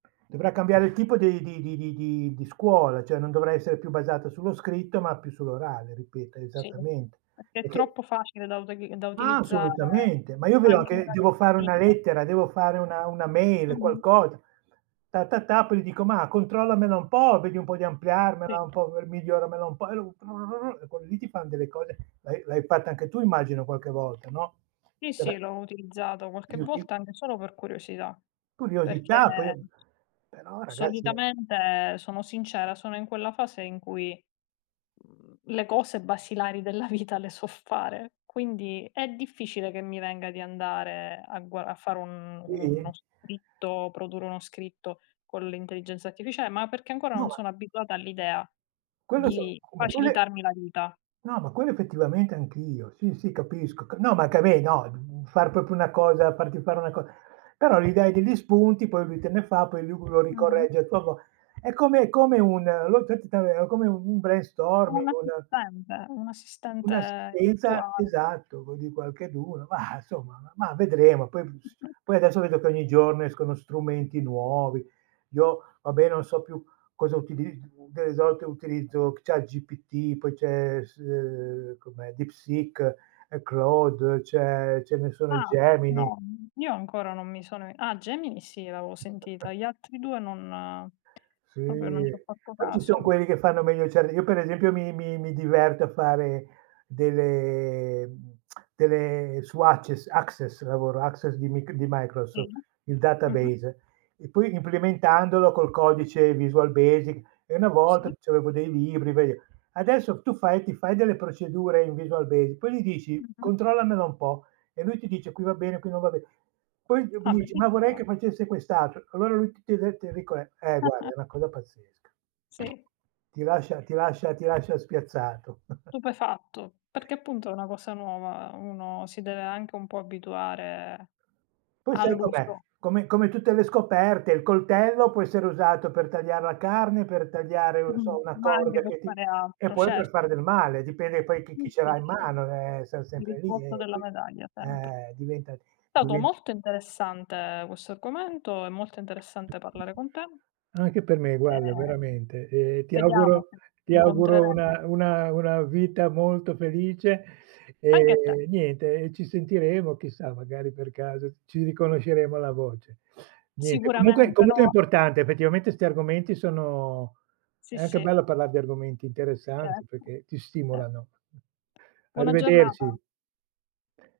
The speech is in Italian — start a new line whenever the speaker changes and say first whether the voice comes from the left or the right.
right: Dovrà cambiare il tipo di di di di di di scuola, cioè non dovrà essere più basata sullo scritto ma più sull'orale, ripeto,
left: Sì,
right: esattamente,
left: perché è
right: perché
left: troppo facile da uteg da
right: Ma
left: utilizzare,
right: assolutamente, ma io vedo
left: anche un
right: che devo fare una
left: ragazzino
right: lettera, devo fare una una mail,
left: Mh-mh.
right: qualcosa. Ta, ta, ta, poi gli dico: "Ma controllamela un po', vedi un po' di ampliarmela
left: Sì.
right: un po' miglioramela un po'." [unintelligible] E quelli lì ti fan delle cose, l'hai l'hai fatto anche tu immagino qualche volta, no,
left: Sì,
right: era
left: sì, l'ho utilizzato qualche
right: [unintelligible]
left: volta anche solo per curiosità,
right: Curiosità, poi,
left: perché
right: ehm però ragazzi è
left: solitamente, sono sincera, sono in quella fase in cui, mhmm, le cose basilari della vita le so fare, quindi è difficile che mi venga di andare a gua a fare un uno
right: Sì?
left: scritto, produrre uno scritto con l'intelligenza artificiale, ma perché ancora
right: No,
left: non
right: ma
left: sono abituata all'idea
right: Quello so
left: di
right: qu ma quelle
left: facilitarmi la vita.
right: No, ma quello effettivamente anch'io. Sì, sì, capisco c no, ma anche a me, no, mhmm, far proprio una cosa farti fare una co però gli dai degli spunti, poi lui te ne fa, poi lui lo
left: Mh-mh.
right: ricorregge a sua vo è come è come un [unintelligible] è come un un brainstorming,
left: Un
right: un
left: assistente, un assistente
right: un'assistenza
left: virtuale.
right: esatto, c di qualcheduno. Ma insomma, ma ma vedremo. Poi b s
left: Mh-mh.
right: poi adesso vedo che ogni giorno escono strumenti nuovi. Io, vabbè, non so più cosa utiliz delle volte utilizzo ChatGPT, poi c'è, s uhm, com'è, DeepSeek, ehm, Claude, c'è ce ne sono,
left: Ah,
right: Gemini.
left: no, n io ancora non mi sono ah, Gemini sì, l'avevo sentita. Gli altri 2 non
right: Sì,
left: proprio non c'ho fatto
right: poi ci son
left: caso.
right: quelli che fanno meglio, cioè [unintelligible] io per esempio mi mi mi diverto a fare delle mhmm, delle su Abces Access, lavoro su Access di mic di
left: Sì.
right: Microsoft, il
left: Mh-mh.
right: database. E poi implementandolo col codice Visual Basic. E una volta
left: Sì.
right: c'avevo dei libri, [unintelligible] adesso tu fai ti fai delle procedure in Visual Basic, poi gli dici:
left: Mh-mh.
right: "Controllamela un po'." E lui ti dice: "Qui va bene, qui non va be" Poi, [unintelligible]
left: Ah,
right: gli dici: "Ma vorrei che
left: bellissimo.
right: facesse quest'altro." Allora lui t t e de te rico eh, eh guarda, è una cosa pazzesca.
left: Sì.
right: Ti lascia ti lascia ti lascia spiazzato.
left: Stupefatto. Perché appunto è una cosa nuova, uno si deve anche un po' abituare
right: Poi sai com'è,
left: all'uso.
right: come come tutte le scoperte, il coltello può essere usato per tagliar la carne, per tagliare, non so,
left: Mh-mh,
right: una
left: ma anche
right: corda
left: per
right: che ti
left: fare
right: e
left: altro,
right: poi per fare
left: certo.
right: del male, dipende poi chi chi
left: Sì,
right: ce
left: sì,
right: l'ha in
left: sì.
right: mano, ehm, siam
left: Il
right: sempre lì, ehm,
left: risvolto della
right: poi
left: medaglia, sempre.
right: eh, diventa
left: Stato
right: divent
left: molto interessante questo argomento, è molto interessante parlare con te.
right: Anche per me, guarda,
left: Ehm,
right: veramente. E ti
left: vediamo
right: auguro
left: se ci
right: ti auguro
left: incontreremo.
right: una una una vita molto felice.
left: Anche a te.
right: E niente, e ci sentiremo, chissà, magari per caso ci riconosceremo la voce. Niente, comunque
left: Sicuramente,
right: comunque è
left: no.
right: importante, effettivamente 'sti argomenti sono
left: Sì,
right: è anche
left: sì.
right: bello parlare di argomenti interessanti
left: Certo,
right: perché ti
left: ce
right: stimolano.
left: Buona giornata.
right: Arrivederci.